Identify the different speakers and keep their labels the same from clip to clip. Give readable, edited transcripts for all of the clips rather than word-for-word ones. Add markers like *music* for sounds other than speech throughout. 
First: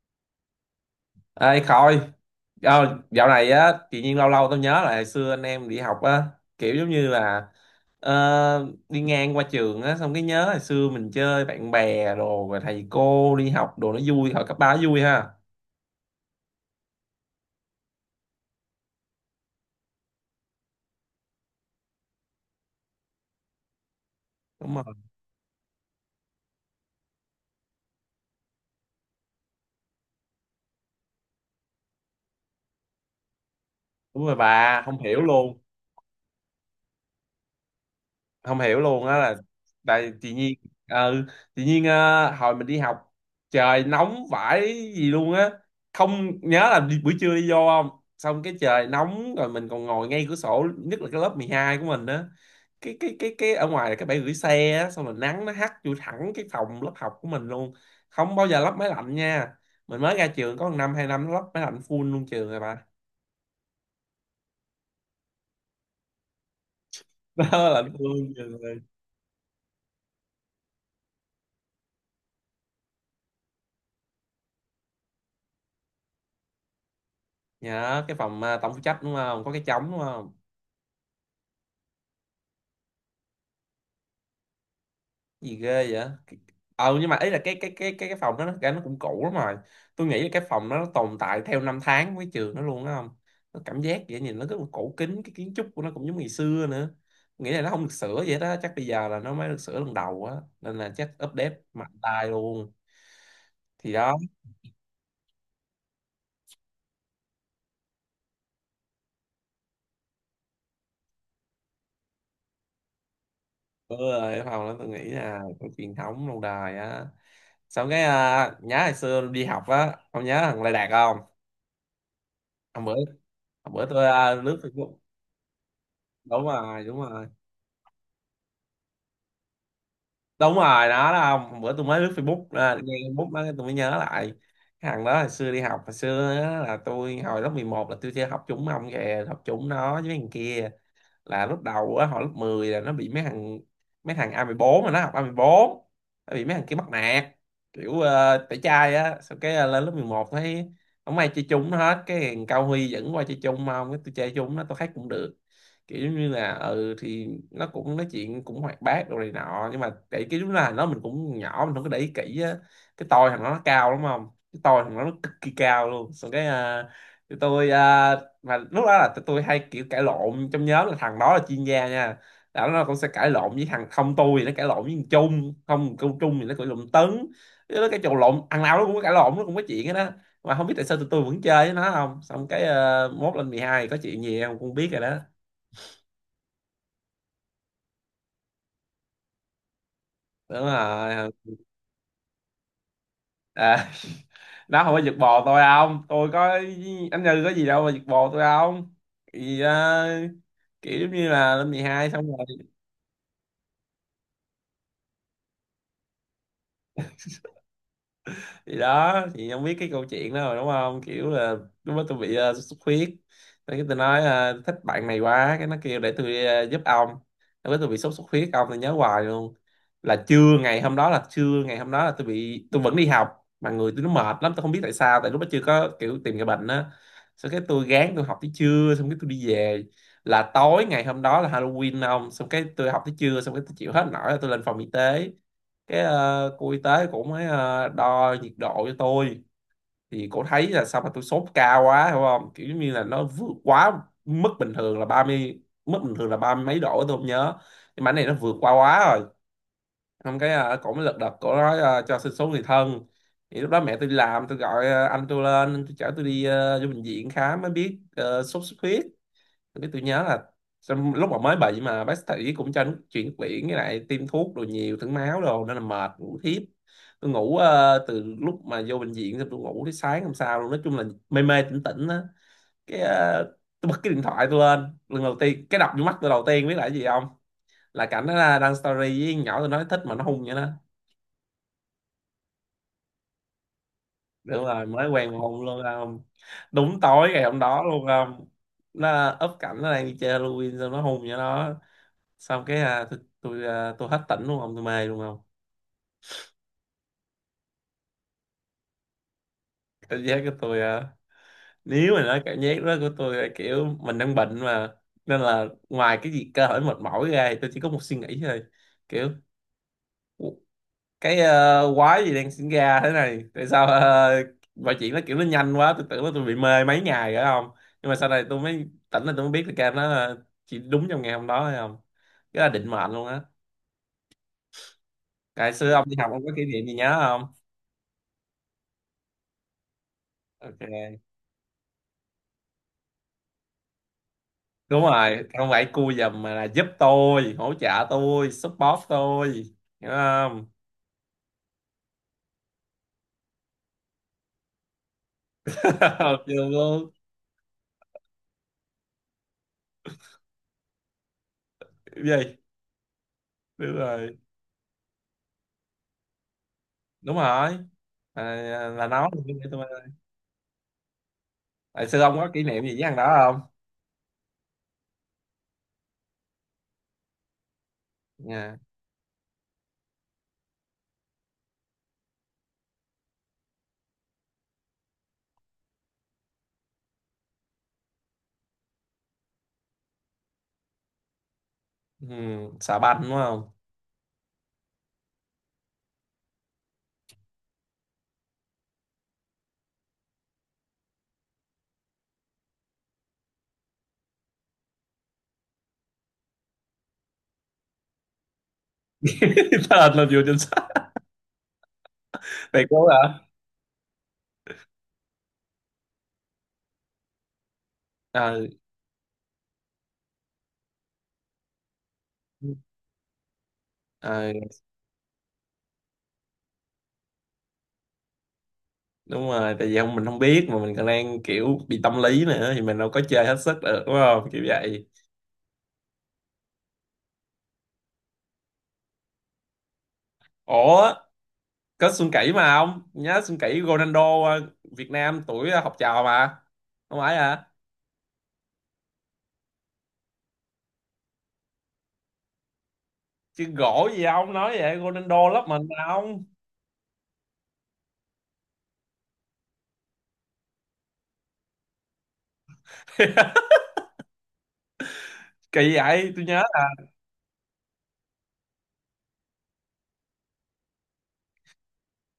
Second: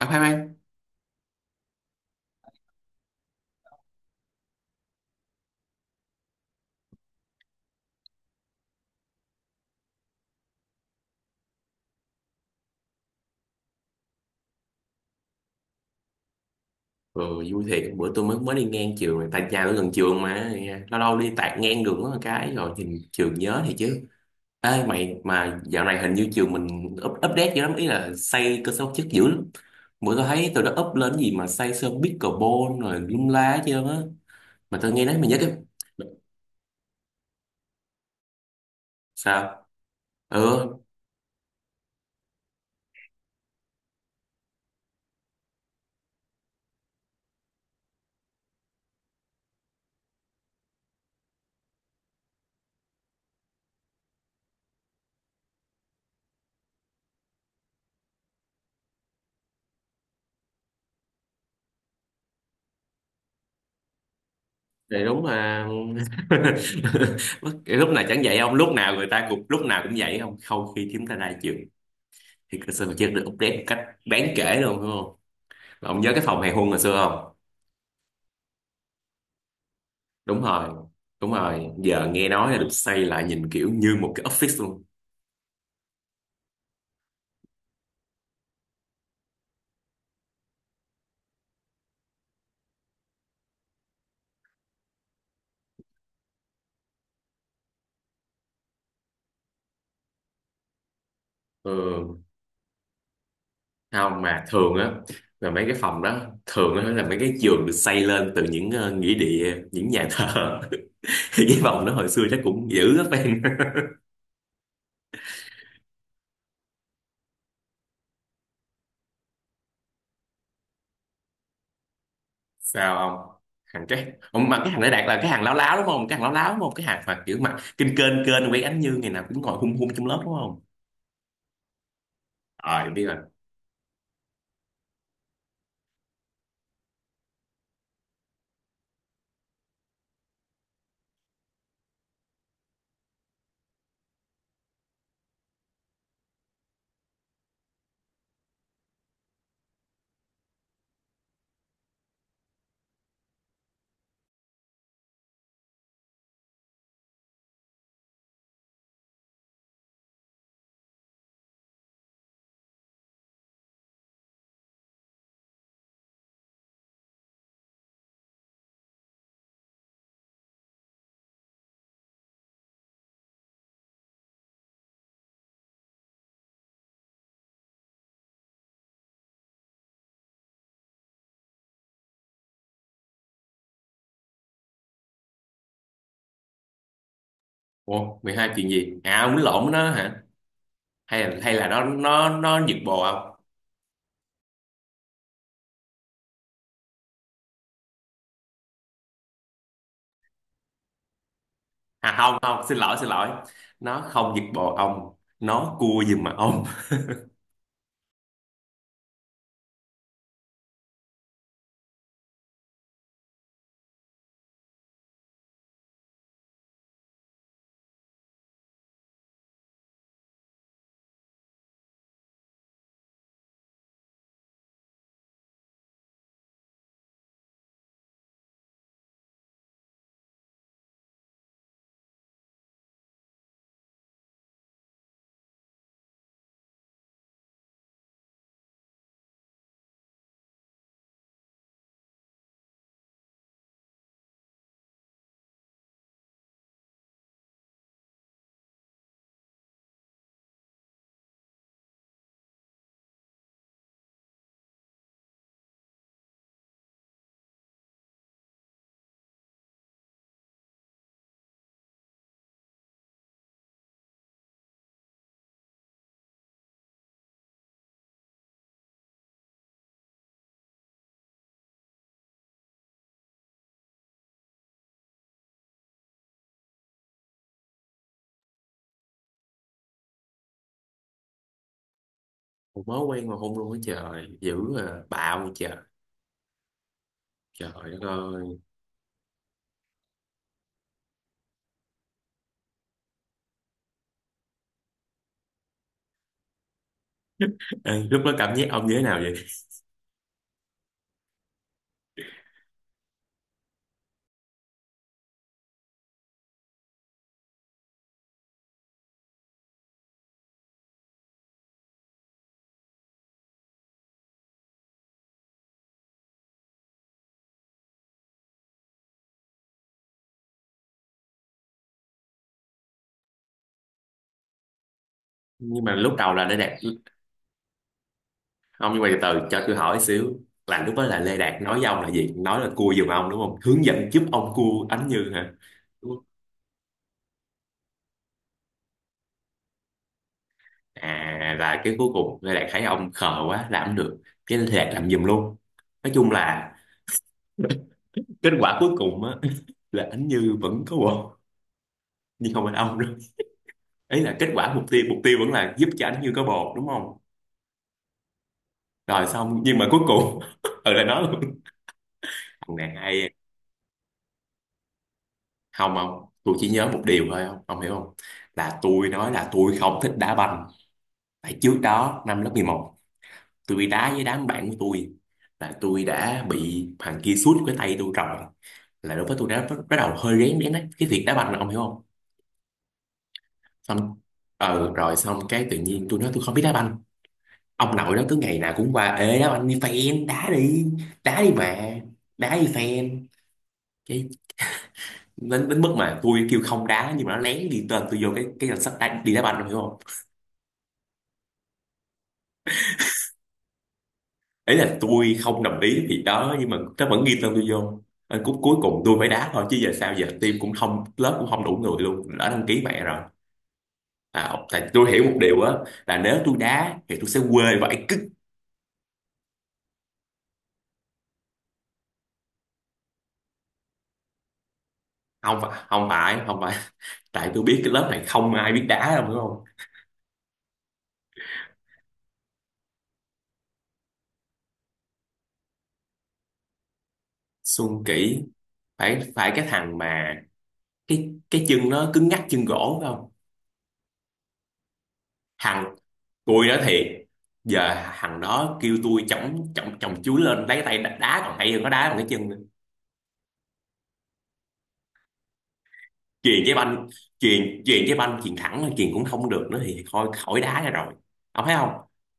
Speaker 1: À, khoan khoan.
Speaker 2: Ê Khôi, dạo này á, tự nhiên lâu lâu tao nhớ lại hồi xưa anh em đi học á, kiểu giống như là đi ngang qua trường á, xong cái nhớ hồi xưa mình chơi bạn bè đồ, rồi thầy cô đi học đồ nó vui, hồi cấp ba nó vui ha.
Speaker 1: Ừ, Vui thiệt, bữa tôi mới mới đi ngang trường này. Tại nhà tôi gần trường mà, lâu lâu đi tạt ngang đường có một cái rồi nhìn trường nhớ thì chứ.
Speaker 2: Đúng
Speaker 1: Ê
Speaker 2: rồi.
Speaker 1: mày, mà dạo này hình như trường mình update dữ lắm, ý là xây cơ sở vật chất dữ lắm. Bữa tôi thấy tôi đã up lên cái gì mà xây sân pickleball rồi lum la hết trơn á.
Speaker 2: Đúng rồi
Speaker 1: Mà
Speaker 2: bà,
Speaker 1: tôi
Speaker 2: không
Speaker 1: nghe nói
Speaker 2: hiểu
Speaker 1: mình nhớ cái.
Speaker 2: luôn. Không hiểu luôn á, là
Speaker 1: Sao?
Speaker 2: tại tự nhiên,
Speaker 1: Ừ,
Speaker 2: ừ, tự nhiên, hồi mình đi học trời nóng vãi gì luôn á, không nhớ là đi, buổi trưa đi vô không, xong cái trời nóng rồi mình còn ngồi ngay cửa sổ, nhất là cái lớp 12 của mình á, cái ở ngoài là cái bãi gửi xe á, xong rồi nắng nó hắt vô thẳng cái phòng lớp học của mình luôn, không bao giờ lắp máy lạnh nha. Mình mới ra trường có một năm hai năm nó lắp máy lạnh full luôn trường rồi bà.
Speaker 1: thì đúng mà. *laughs*
Speaker 2: *laughs* Đó,
Speaker 1: Lúc
Speaker 2: lạnh
Speaker 1: nào
Speaker 2: full
Speaker 1: chẳng
Speaker 2: luôn
Speaker 1: vậy, không
Speaker 2: trường
Speaker 1: lúc
Speaker 2: rồi.
Speaker 1: nào người ta cũng, lúc nào cũng vậy, không không, khi chúng ta ra trường thì cơ sở vật chất được update một cách đáng kể luôn đúng không. Ông nhớ cái phòng hàng hôn hồi xưa không?
Speaker 2: Nhớ cái phòng à, tổng phụ trách đúng không, có cái trống đúng không?
Speaker 1: Đúng rồi, đúng rồi. Giờ nghe nói là được xây lại nhìn kiểu như một cái office luôn.
Speaker 2: Gì ghê vậy. Nhưng mà ý là cái phòng đó nó, nó cũng cũ lắm rồi. Tôi nghĩ là cái phòng đó nó tồn tại theo năm tháng với trường nó luôn đó không, nó cảm giác vậy, nhìn nó rất là cổ kính, cái kiến trúc của nó cũng giống ngày xưa nữa. Tôi nghĩ là nó không được sửa vậy đó, chắc bây giờ là nó mới được sửa lần đầu á, nên là chắc update mạnh
Speaker 1: Ừ,
Speaker 2: tay luôn. Thì đó.
Speaker 1: không mà thường á, là mấy cái phòng đó, thường á là mấy cái giường được xây lên từ những nghĩa địa, những nhà thờ. *laughs* Cái phòng đó hồi xưa chắc cũng dữ lắm em. *laughs*
Speaker 2: Ừ, cái phòng đó tôi nghĩ là có truyền thống lâu đời á. Xong cái, nhớ hồi xưa đi học á, ông nhớ thằng Lê Đạt không? hôm bữa
Speaker 1: Sao không?
Speaker 2: hôm bữa
Speaker 1: Thằng
Speaker 2: tôi,
Speaker 1: cái, ông mà
Speaker 2: lướt
Speaker 1: cái thằng đấy
Speaker 2: Facebook.
Speaker 1: Đạt là cái hàng láo láo đúng không? Cái hàng láo
Speaker 2: Đúng
Speaker 1: láo đúng không?
Speaker 2: rồi,
Speaker 1: Cái
Speaker 2: đúng
Speaker 1: hàng mà
Speaker 2: rồi,
Speaker 1: kiểu mà kinh kênh kênh quay ánh như ngày nào cũng ngồi hung hung trong lớp đúng
Speaker 2: đúng
Speaker 1: không?
Speaker 2: rồi, nó đó không, bữa tôi mới lướt Facebook,
Speaker 1: Ờ,
Speaker 2: nghe
Speaker 1: em biết rồi.
Speaker 2: Facebook đó tôi mới nhớ lại. Cái thằng đó hồi xưa đi học, hồi xưa á, là tôi hồi lớp 11 là tôi chơi học chung ông kìa, học chung nó với thằng kia. Là lúc đầu á, hồi lớp 10 là nó bị mấy thằng, A14, mà nó học A14, nó bị mấy thằng kia bắt nạt, kiểu tẩy chay á. Sau cái, lên lớp 11 thấy không ai chơi chung nó hết, cái thằng Cao Huy dẫn qua chơi chung, mà không, cái tôi chơi chung nó tôi thấy cũng được. Kiểu giống như là, ừ thì nó cũng nói chuyện cũng hoạt bát đồ này nọ, nhưng mà để cái lúc là nó, mình cũng nhỏ mình không có để ý kỹ á. Cái tôi thằng đó nó cao lắm không, cái tôi thằng đó nó cực kỳ cao luôn. Xong cái, tụi tôi, mà lúc đó là tụi tôi hay kiểu cãi lộn trong nhóm, là thằng đó là chuyên gia nha. Là nó cũng sẽ cãi lộn với thằng không, tôi thì nó cãi lộn với thằng Trung không, câu Trung thì nó cãi lộn Tấn, nó cái trò lộn thằng nào nó cũng có cãi lộn, nó cũng có chuyện hết đó. Mà không biết tại sao tụi tôi vẫn chơi với nó không. Xong cái, mốt lên 12 có chuyện gì không cũng biết rồi đó.
Speaker 1: Ồ 12 chuyện gì? À, ông lộn nó hả?
Speaker 2: Đúng
Speaker 1: Hay
Speaker 2: rồi.
Speaker 1: là nó giật bồ ông?
Speaker 2: à, *laughs* nó không có giật bò tôi không, tôi có anh Như có gì đâu mà giật bò tôi không. Thì kiểu giống như là lên 12
Speaker 1: À,
Speaker 2: xong
Speaker 1: không
Speaker 2: rồi.
Speaker 1: không, xin lỗi xin lỗi, nó không giật bồ ông, nó cua giùm mà ông.
Speaker 2: Thì đó, thì không biết cái câu chuyện đó rồi đúng không, kiểu là lúc đó tôi bị sốt xuất huyết. Thế cái tôi nói thích bạn này quá, cái nó kêu để tôi giúp ông. Lúc đó tôi bị sốt xuất huyết ông, tôi nhớ hoài luôn. Là trưa ngày hôm đó, là tôi bị, tôi vẫn đi học mà người tôi nó mệt lắm, tôi không biết tại sao, tại lúc đó chưa có kiểu tìm cái bệnh á. Xong cái tôi gán tôi học tới trưa, xong cái tôi đi về, là tối ngày hôm đó là Halloween ông. Xong cái tôi học tới trưa, xong cái tôi chịu hết nổi là tôi lên phòng y tế. Cái, cô y tế cũng mới đo nhiệt độ cho tôi. Thì cô thấy là sao mà tôi sốt cao quá hiểu không, kiểu như là nó vượt quá mức bình thường là 30, mức bình thường là ba mươi mấy độ tôi không nhớ, nhưng mà cái này nó vượt qua quá rồi. Xong cái, cổ mới lật đật, cổ nói, cho xin số người thân. Thì lúc đó mẹ tôi đi làm, tôi gọi anh tôi lên, tôi chở tôi đi vô bệnh viện khám mới biết sốt xuất huyết. Tôi nhớ là xong lúc mà mới bệnh mà bác sĩ cũng cho nước chuyển quyển với lại tiêm thuốc đồ, nhiều thử máu đồ, nên là mệt ngủ thiếp. Tôi ngủ từ lúc mà vô bệnh viện xong tôi ngủ tới sáng hôm sau luôn, nói chung là mê mê tỉnh tỉnh á. Cái, tôi bật cái điện thoại tôi lên lần đầu tiên, cái đập vô mắt tôi đầu tiên biết là cái gì không? Là cảnh đó là đăng story với con nhỏ tôi nói thích, mà nó hung vậy đó.
Speaker 1: Ủa, mới quen mà hôn luôn á, trời dữ
Speaker 2: Đúng
Speaker 1: à,
Speaker 2: rồi, mới quen mà
Speaker 1: bạo vậy
Speaker 2: hung
Speaker 1: trời.
Speaker 2: luôn không. Đúng tối ngày hôm
Speaker 1: Trời
Speaker 2: đó luôn
Speaker 1: đất
Speaker 2: không.
Speaker 1: ơi.
Speaker 2: Nó up cảnh nó đang đi chơi Halloween, xong nó hung vậy đó. Xong cái, tôi tôi hết tỉnh luôn không, tôi mê luôn không.
Speaker 1: Ê, lúc đó cảm giác ông như thế nào vậy?
Speaker 2: Cảm giác của tôi nếu mà nói cảm giác đó của tôi là kiểu mình đang bệnh mà, nên là ngoài cái gì cơ thể mệt mỏi ra thì tôi chỉ có một suy nghĩ thôi, kiểu "Ủa, cái quái gì đang sinh ra thế này, tại sao mọi chuyện nó kiểu nó nhanh quá, tôi tưởng là tôi bị mê mấy ngày rồi không, nhưng mà sau này tôi mới tỉnh là tôi mới biết là cái nó chỉ đúng trong ngày hôm đó thôi không, cái là định mệnh luôn á. Ngày
Speaker 1: Nhưng
Speaker 2: xưa
Speaker 1: mà
Speaker 2: ông
Speaker 1: lúc
Speaker 2: đi học
Speaker 1: đầu
Speaker 2: ông
Speaker 1: là
Speaker 2: có
Speaker 1: Lê
Speaker 2: kỷ
Speaker 1: Đạt,
Speaker 2: niệm gì nhớ không?
Speaker 1: ông, nhưng mà từ từ cho tôi hỏi xíu, là lúc đó
Speaker 2: Ok.
Speaker 1: là Lê Đạt nói với ông là gì, nói là cua giùm ông đúng không, hướng dẫn giúp ông cua
Speaker 2: Đúng
Speaker 1: Ánh Như
Speaker 2: rồi,
Speaker 1: hả?
Speaker 2: không phải cua
Speaker 1: Đúng không?
Speaker 2: giùm mà là giúp tôi, hỗ trợ tôi, support tôi, hiểu không.
Speaker 1: À là cái cuối cùng Lê Đạt thấy ông khờ quá làm không được, cái Lê Đạt làm giùm luôn. Nói
Speaker 2: *laughs*
Speaker 1: chung
Speaker 2: Ok
Speaker 1: là
Speaker 2: luôn.
Speaker 1: kết quả cuối cùng á, *laughs* là anh Như vẫn có bồ,
Speaker 2: Cái
Speaker 1: nhưng
Speaker 2: gì?
Speaker 1: không phải ông nữa.
Speaker 2: Đúng
Speaker 1: Ấy là
Speaker 2: rồi,
Speaker 1: kết quả, mục tiêu, vẫn là giúp cho anh Như có bồ đúng không.
Speaker 2: đúng rồi, à, là
Speaker 1: Rồi
Speaker 2: nó.
Speaker 1: xong, nhưng mà cuối cùng *laughs* ừ, là nó luôn.
Speaker 2: Tại sư ông có kỷ
Speaker 1: Thằng
Speaker 2: niệm gì
Speaker 1: này
Speaker 2: với thằng
Speaker 1: hay.
Speaker 2: đó không?
Speaker 1: Không không, tôi chỉ nhớ một điều thôi, không ông hiểu không,
Speaker 2: Nha.
Speaker 1: là tôi nói là tôi không thích đá banh. Tại trước đó năm lớp 11, tôi đá với đám bạn của tôi, là tôi đã bị thằng kia sút cái tay tôi rồi, là đối với tôi đã bắt bắt đầu hơi rén rén đấy cái việc đá banh, là ông hiểu không.
Speaker 2: Ừ, xà banh đúng không.
Speaker 1: Xong, rồi xong cái tự nhiên tôi nói tôi không biết đá banh, ông nội nó cứ ngày nào cũng qua, ê đó anh đi fan đá đi, đá đi mà, đá đi fan. Cái, đến mức mà tôi kêu không đá nhưng mà nó lén ghi tên tôi vô cái danh sách đá, đi đá banh ông hiểu
Speaker 2: *laughs*
Speaker 1: không.
Speaker 2: Tên là vừa trên sách, thầy cố hả?
Speaker 1: Ấy là tôi không đồng ý thì đó, nhưng mà nó vẫn ghi tên tôi vô. Ờ, cuối
Speaker 2: Ờ,
Speaker 1: cuối cùng tôi phải đá thôi chứ giờ sao, giờ team cũng không, lớp cũng không đủ người luôn, đã đăng ký mẹ rồi.
Speaker 2: ờ,
Speaker 1: À, tại tôi hiểu một điều á, là nếu tôi đá thì tôi sẽ quê vậy cứ.
Speaker 2: đúng rồi, tại vì không mình không biết, mà mình còn đang kiểu bị tâm lý nữa thì mình đâu có chơi hết sức được đúng không, kiểu vậy.
Speaker 1: Không phải, không phải, không phải, tại tôi biết cái lớp này không ai biết đá đâu hiểu không.
Speaker 2: Ủa, có Xuân Kỷ mà, ông nhớ Xuân Kỷ Ronaldo Việt Nam tuổi học trò mà. Không phải hả?
Speaker 1: Xuân Kỷ, phải phải, cái thằng mà cái chân nó cứng ngắc, chân gỗ phải không?
Speaker 2: Chứ gỗ gì ông nói vậy, Ronaldo lớp mình
Speaker 1: Thằng,
Speaker 2: mà ông.
Speaker 1: tôi nói thiệt, giờ thằng đó kêu tôi chổng chổng chổng chuối lên lấy tay đá, đá còn hay hơn nó đá bằng cái chân nữa.
Speaker 2: *laughs* Kỳ vậy, tôi nhớ.
Speaker 1: Chuyền cái banh, chuyền chuyền cái banh chuyền thẳng thôi, chuyền cũng không được nữa thì thôi khỏi đá ra rồi, ông thấy không.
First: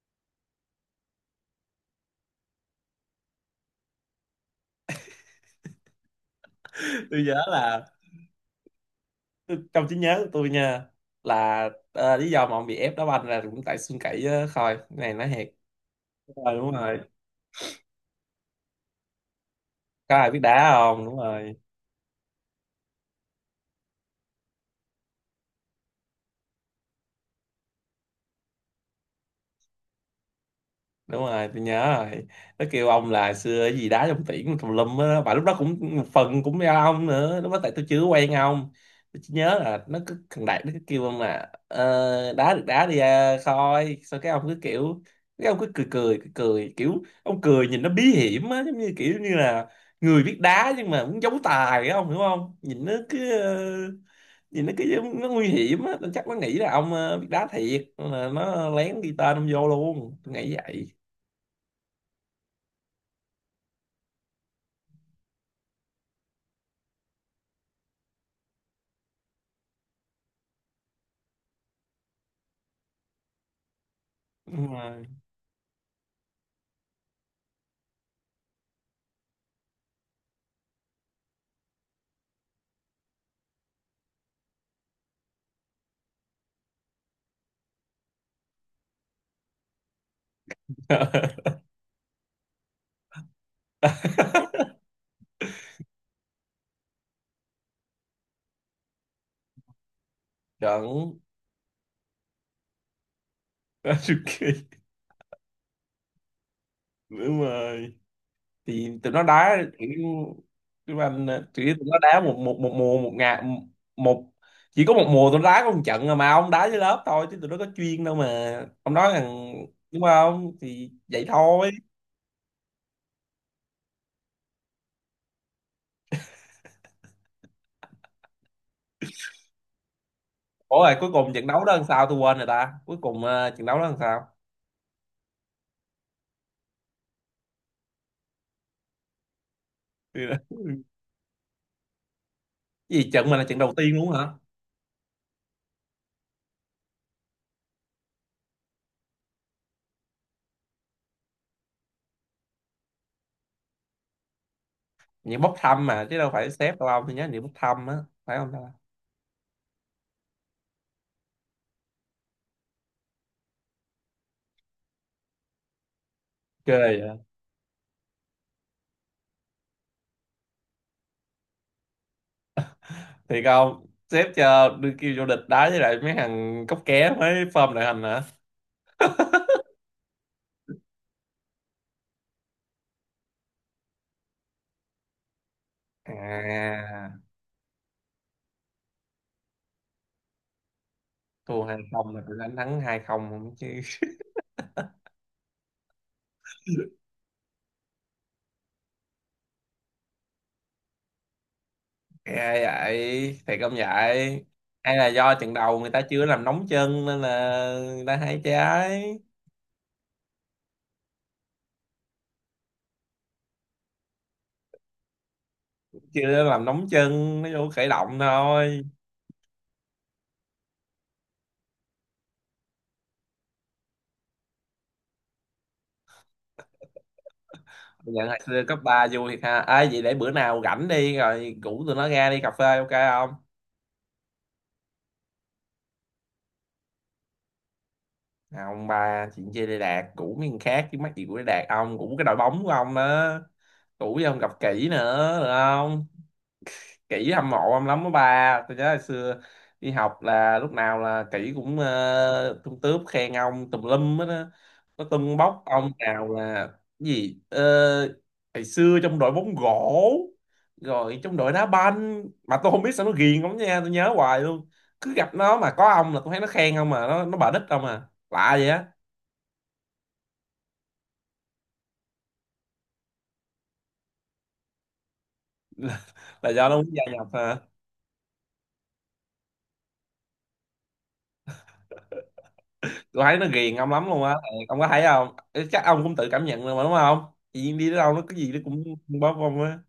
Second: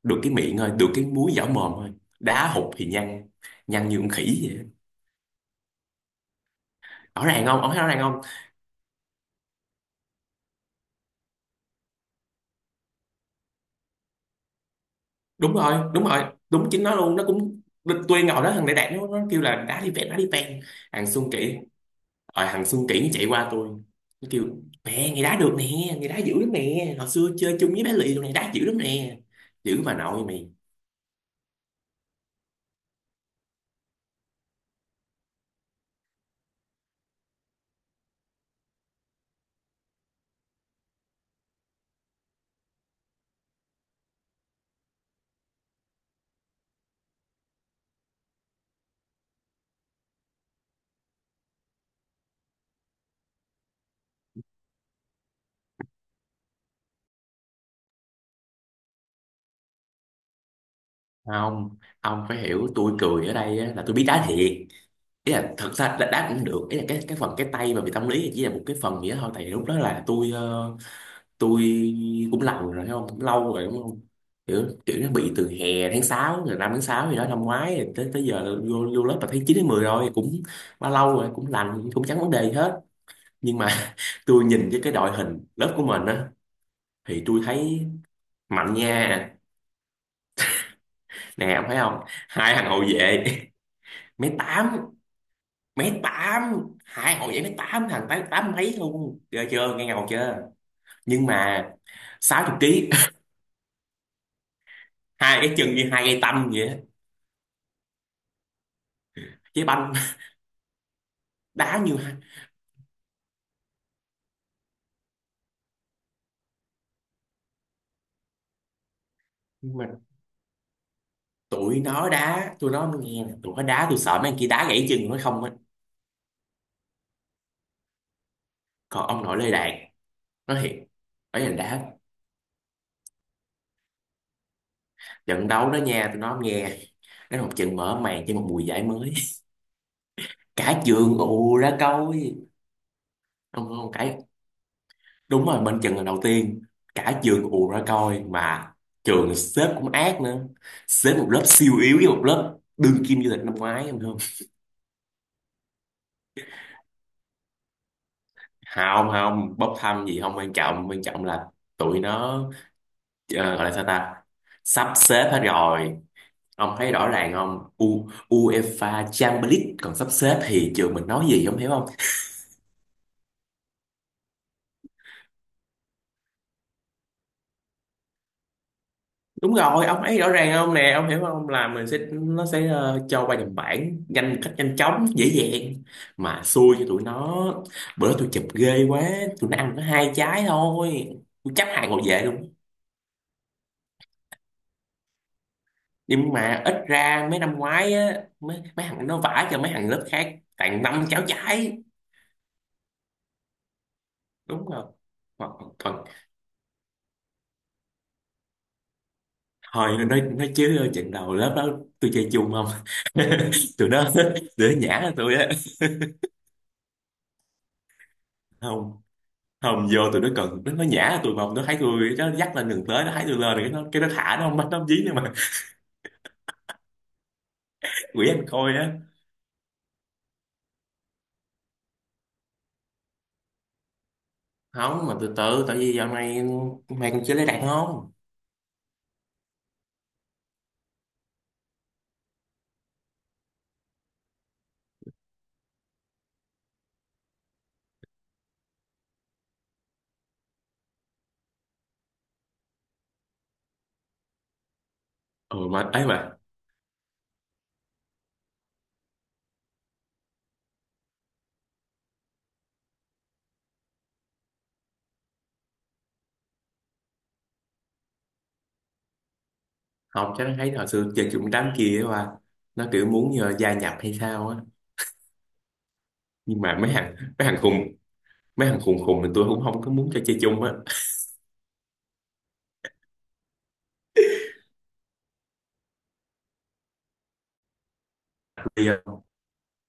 Speaker 1: Được cái miệng thôi, được cái múi vỏ mồm thôi, đá hụt thì nhăn, nhăn như con khỉ vậy.
Speaker 2: Tôi
Speaker 1: Rõ
Speaker 2: nhớ
Speaker 1: ràng không, ông thấy
Speaker 2: là
Speaker 1: rõ ràng không.
Speaker 2: tôi, trong trí nhớ của tôi nha, là lý do mà ông bị ép đá banh là cũng tại Xuân Kỷ á, thôi cái này nói thiệt.
Speaker 1: Đúng rồi, đúng rồi,
Speaker 2: Đúng rồi,
Speaker 1: đúng
Speaker 2: đúng
Speaker 1: chính nó
Speaker 2: rồi.
Speaker 1: luôn, nó cũng. Tôi ngồi đó thằng đại đạt nó kêu là đá đi ven,
Speaker 2: Có
Speaker 1: đá đi
Speaker 2: ai biết
Speaker 1: ven.
Speaker 2: đá không,
Speaker 1: Thằng
Speaker 2: đúng
Speaker 1: Xuân Kỷ,
Speaker 2: rồi,
Speaker 1: rồi thằng Xuân Kỷ nó chạy qua tôi, nó kêu, mẹ người đá được nè, người đá dữ lắm nè, hồi xưa chơi chung với bé Lì tụi này đá dữ lắm nè. Dữ bà nội mày.
Speaker 2: đúng rồi, tôi nhớ rồi. Nó kêu ông là xưa cái gì đá trong tiễn tùm lum á, mà lúc đó cũng một phần cũng do ông nữa, lúc đó tại tôi chưa quen ông. Tôi chỉ nhớ là nó cứ, thằng Đạt nó cứ kêu ông là đá được đá đi Khôi. Sao cái ông cứ kiểu, cái ông cứ cười cười cười cười, kiểu ông cười nhìn nó bí hiểm á, giống như kiểu như là người biết đá nhưng mà muốn giấu tài á, ông hiểu không. Nhìn nó cứ nó nguy hiểm á, tôi chắc nó nghĩ là ông biết đá thiệt, nên là nó lén ghi tên ông vô luôn, tôi nghĩ vậy.
Speaker 1: Không, ông phải hiểu tôi cười ở đây á, là tôi biết đá thiệt, ý là thật ra là đá cũng được, ý là cái phần cái tay mà bị tâm lý thì chỉ là một cái phần gì đó thôi, tại vì lúc đó là tôi, tôi cũng lâu rồi thấy không, cũng lâu rồi đúng không. kiểu
Speaker 2: Đúng
Speaker 1: kiểu
Speaker 2: rồi.
Speaker 1: nó bị từ hè tháng 6 rồi, năm tháng 6 gì đó năm ngoái rồi, tới tới giờ là vô vô lớp là tháng 9 đến 10 rồi cũng bao lâu rồi cũng lành, cũng chẳng vấn đề gì hết. Nhưng mà *laughs* tôi nhìn với cái đội hình lớp của mình á, thì tôi thấy mạnh nha.
Speaker 2: *laughs*
Speaker 1: Nè ông thấy không, hai thằng hậu vệ *laughs* mấy tám, mấy tám, hai hậu vệ mấy tám, thằng tám tám mấy luôn, ghê chưa, nghe ngầu chưa.
Speaker 2: Trận.
Speaker 1: Nhưng mà 60 ký
Speaker 2: Ok,
Speaker 1: *laughs* hai cái chân như hai cây tăm vậy á.
Speaker 2: đúng rồi. Thì tụi nó đá
Speaker 1: Với
Speaker 2: kiểu,
Speaker 1: banh
Speaker 2: tụi anh,
Speaker 1: *laughs*
Speaker 2: tụi,
Speaker 1: đá
Speaker 2: tụi nó
Speaker 1: như,
Speaker 2: đá một một một mùa một ngày, một, chỉ có một mùa tụi nó đá có một trận rồi, mà ông đá với lớp thôi chứ tụi nó có chuyên đâu mà. Ông nói rằng
Speaker 1: nhưng mà
Speaker 2: đúng không, thì vậy thôi.
Speaker 1: tụi nó đá, tụi nó nghe nè, tụi nó đá tôi sợ mấy anh kia đá gãy chân nó không á. Còn ông nội Lê Đạt, nói
Speaker 2: Ủa
Speaker 1: thiệt.
Speaker 2: rồi cuối cùng
Speaker 1: Ở
Speaker 2: trận
Speaker 1: nhà
Speaker 2: đấu đó làm
Speaker 1: đá.
Speaker 2: sao, tôi quên rồi ta, cuối cùng trận đấu đó làm sao.
Speaker 1: Trận đấu đó nha tụi nó nghe, nó một trận mở màn cho một mùa giải mới.
Speaker 2: Thì là-
Speaker 1: *laughs* Cả
Speaker 2: *laughs*
Speaker 1: trường ù ra coi.
Speaker 2: Cái gì, trận mà là trận
Speaker 1: Không
Speaker 2: đầu
Speaker 1: không
Speaker 2: tiên luôn
Speaker 1: cái,
Speaker 2: hả?
Speaker 1: đúng rồi bên trận là đầu tiên, cả trường ù ra coi mà. Trường xếp cũng ác nữa, xếp một lớp siêu yếu với một lớp đương kim vô địch năm ngoái, em không.
Speaker 2: Những bốc thăm mà, chứ đâu phải xếp đâu ông, tôi nhớ những bốc thăm á, phải không ta?
Speaker 1: Hào không, bốc thăm gì không quan trọng, là tụi nó, gọi là sao ta, sắp xếp hết rồi. Ông thấy rõ
Speaker 2: Ok,
Speaker 1: ràng không, UEFA Champions League còn sắp xếp thì trường mình nói gì, ông hiểu không.
Speaker 2: thì không, sếp cho đưa kêu vô địch đá với lại mấy thằng cóc ké mới form đội hình hả?
Speaker 1: Đúng rồi ông thấy rõ ràng không, nè ông hiểu không, là mình sẽ, nó sẽ cho qua nhầm bảng nhanh một cách nhanh chóng dễ dàng. Mà xui cho tụi
Speaker 2: À,
Speaker 1: nó, bữa tôi chụp ghê quá, tụi nó ăn có hai trái thôi, tôi
Speaker 2: thua
Speaker 1: chấp
Speaker 2: hai
Speaker 1: hàng ngồi
Speaker 2: không là
Speaker 1: về
Speaker 2: tụi
Speaker 1: luôn.
Speaker 2: đánh thắng 2-0 không chứ.
Speaker 1: Nhưng mà ít ra mấy năm ngoái á, mấy thằng nó vả cho mấy thằng lớp khác tặng năm cháo trái.
Speaker 2: Ghê vậy, thiệt không vậy?
Speaker 1: Đúng rồi.
Speaker 2: Hay là do trận
Speaker 1: còn,
Speaker 2: đầu người ta
Speaker 1: còn
Speaker 2: chưa làm nóng chân nên là người ta hay trái.
Speaker 1: thôi nói chứ trận đầu lớp đó tôi chơi chung không. *laughs* Tụi nó để nhã tôi á.
Speaker 2: Chưa làm nóng chân nó vô khởi động thôi.
Speaker 1: Không không vô, tụi nó cần nó nhã tụi, mà nó thấy tôi nó dắt lên đường tới, nó thấy tôi lên rồi cái nó thả, nó không bắt, nó không dí nữa mà. *laughs*
Speaker 2: Nhận
Speaker 1: Quỷ
Speaker 2: hồi
Speaker 1: anh
Speaker 2: xưa
Speaker 1: khôi
Speaker 2: cấp
Speaker 1: á.
Speaker 2: ba vui thiệt ha. Vậy để bữa nào rảnh đi, rồi rủ tụi nó ra đi cà phê ok không?
Speaker 1: Không mà từ từ, tại vì dạo này mày còn chưa lấy đàn không.
Speaker 2: À, ông ba chuyện chơi Đê Đạt cũ miếng khác chứ, mắc gì của Đê Đạt, ông cũ cái đội bóng của ông á, cũ với ông gặp kỹ nữa được không. Kỹ hâm mộ ông lắm đó ba, tôi nhớ hồi xưa đi học là lúc nào là kỹ cũng tung tướp khen ông tùm lum hết á, nó tưng
Speaker 1: Ừ
Speaker 2: bốc
Speaker 1: mà
Speaker 2: ông
Speaker 1: ấy
Speaker 2: nào
Speaker 1: mà,
Speaker 2: là cái gì hồi xưa trong đội bóng gỗ, rồi trong đội đá banh mà tôi không biết sao nó ghiền ông nha, tôi nhớ hoài luôn. Cứ gặp nó mà có ông là tôi thấy nó khen ông, mà nó bà đích ông à, lạ vậy á.
Speaker 1: không chắc nó thấy hồi xưa chơi chung đám kia mà, nó kiểu muốn nhờ gia nhập hay sao á.
Speaker 2: Là
Speaker 1: Nhưng
Speaker 2: do nó
Speaker 1: mà
Speaker 2: muốn
Speaker 1: mấy
Speaker 2: gia
Speaker 1: thằng
Speaker 2: nhập
Speaker 1: mấy
Speaker 2: hả?
Speaker 1: thằng khùng, mấy thằng khùng khùng thì tôi cũng không có muốn cho chơi chung á.
Speaker 2: Tôi thấy nó ghiền ông lắm luôn á. Ờ, ông có thấy không? Ê, chắc ông cũng tự cảm nhận rồi mà đúng không. Chị Duyên đi đến đâu nó cái gì nó cũng
Speaker 1: Bây giờ
Speaker 2: bóp ông á.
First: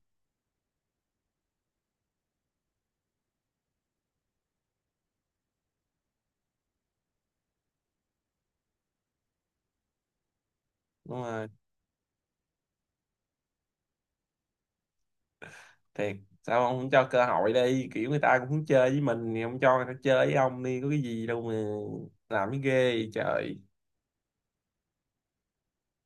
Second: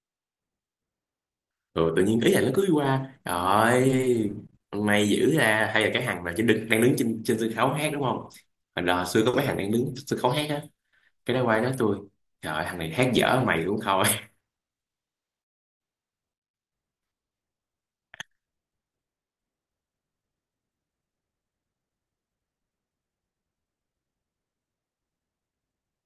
Speaker 1: rồi tự nhiên ý là nó cứ đi qua, trời ơi, may dữ ra, hay là cái thằng mà chỉ đang đứng trên trên sân khấu hát đúng không, hồi đó xưa có mấy thằng đang đứng trên sân khấu hát á,
Speaker 2: Đúng
Speaker 1: cái đó
Speaker 2: rồi.
Speaker 1: quay nói tôi, trời ơi, thằng này hát dở mày cũng thôi. *laughs*
Speaker 2: Thiệt? Sao ông không cho cơ hội đi, kiểu người ta cũng muốn chơi với mình thì ông cho người ta chơi với ông đi, có cái gì đâu mà làm cái ghê vậy trời.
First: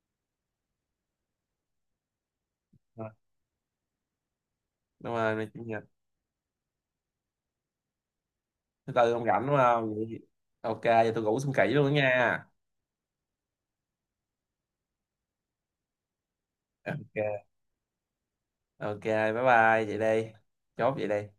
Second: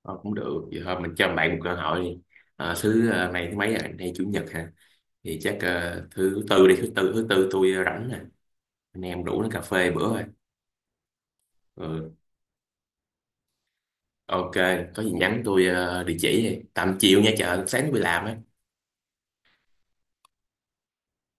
Speaker 1: Ờ, cũng được vậy thôi, mình cho bạn một cơ hội đi. Ờ,
Speaker 2: Rồi.
Speaker 1: thứ này thứ mấy rồi, nay chủ nhật hả?
Speaker 2: Đúng rồi
Speaker 1: Thì
Speaker 2: mày,
Speaker 1: chắc
Speaker 2: chủ nhật.
Speaker 1: thứ tư đi, thứ tư tôi rảnh nè,
Speaker 2: Thứ
Speaker 1: anh
Speaker 2: tư
Speaker 1: em
Speaker 2: ông
Speaker 1: rủ
Speaker 2: rảnh
Speaker 1: nó
Speaker 2: đúng
Speaker 1: cà phê
Speaker 2: không? Vậy
Speaker 1: bữa
Speaker 2: thì-
Speaker 1: rồi.
Speaker 2: Ok, giờ tôi ngủ, xong kỹ luôn đó
Speaker 1: Ừ,
Speaker 2: nha.
Speaker 1: ok. Có gì nhắn tôi địa chỉ đi tầm chiều nha,
Speaker 2: Ok.
Speaker 1: chợ sáng tôi đi làm á.
Speaker 2: Ok, bye bye vậy đây, chốt vậy đây.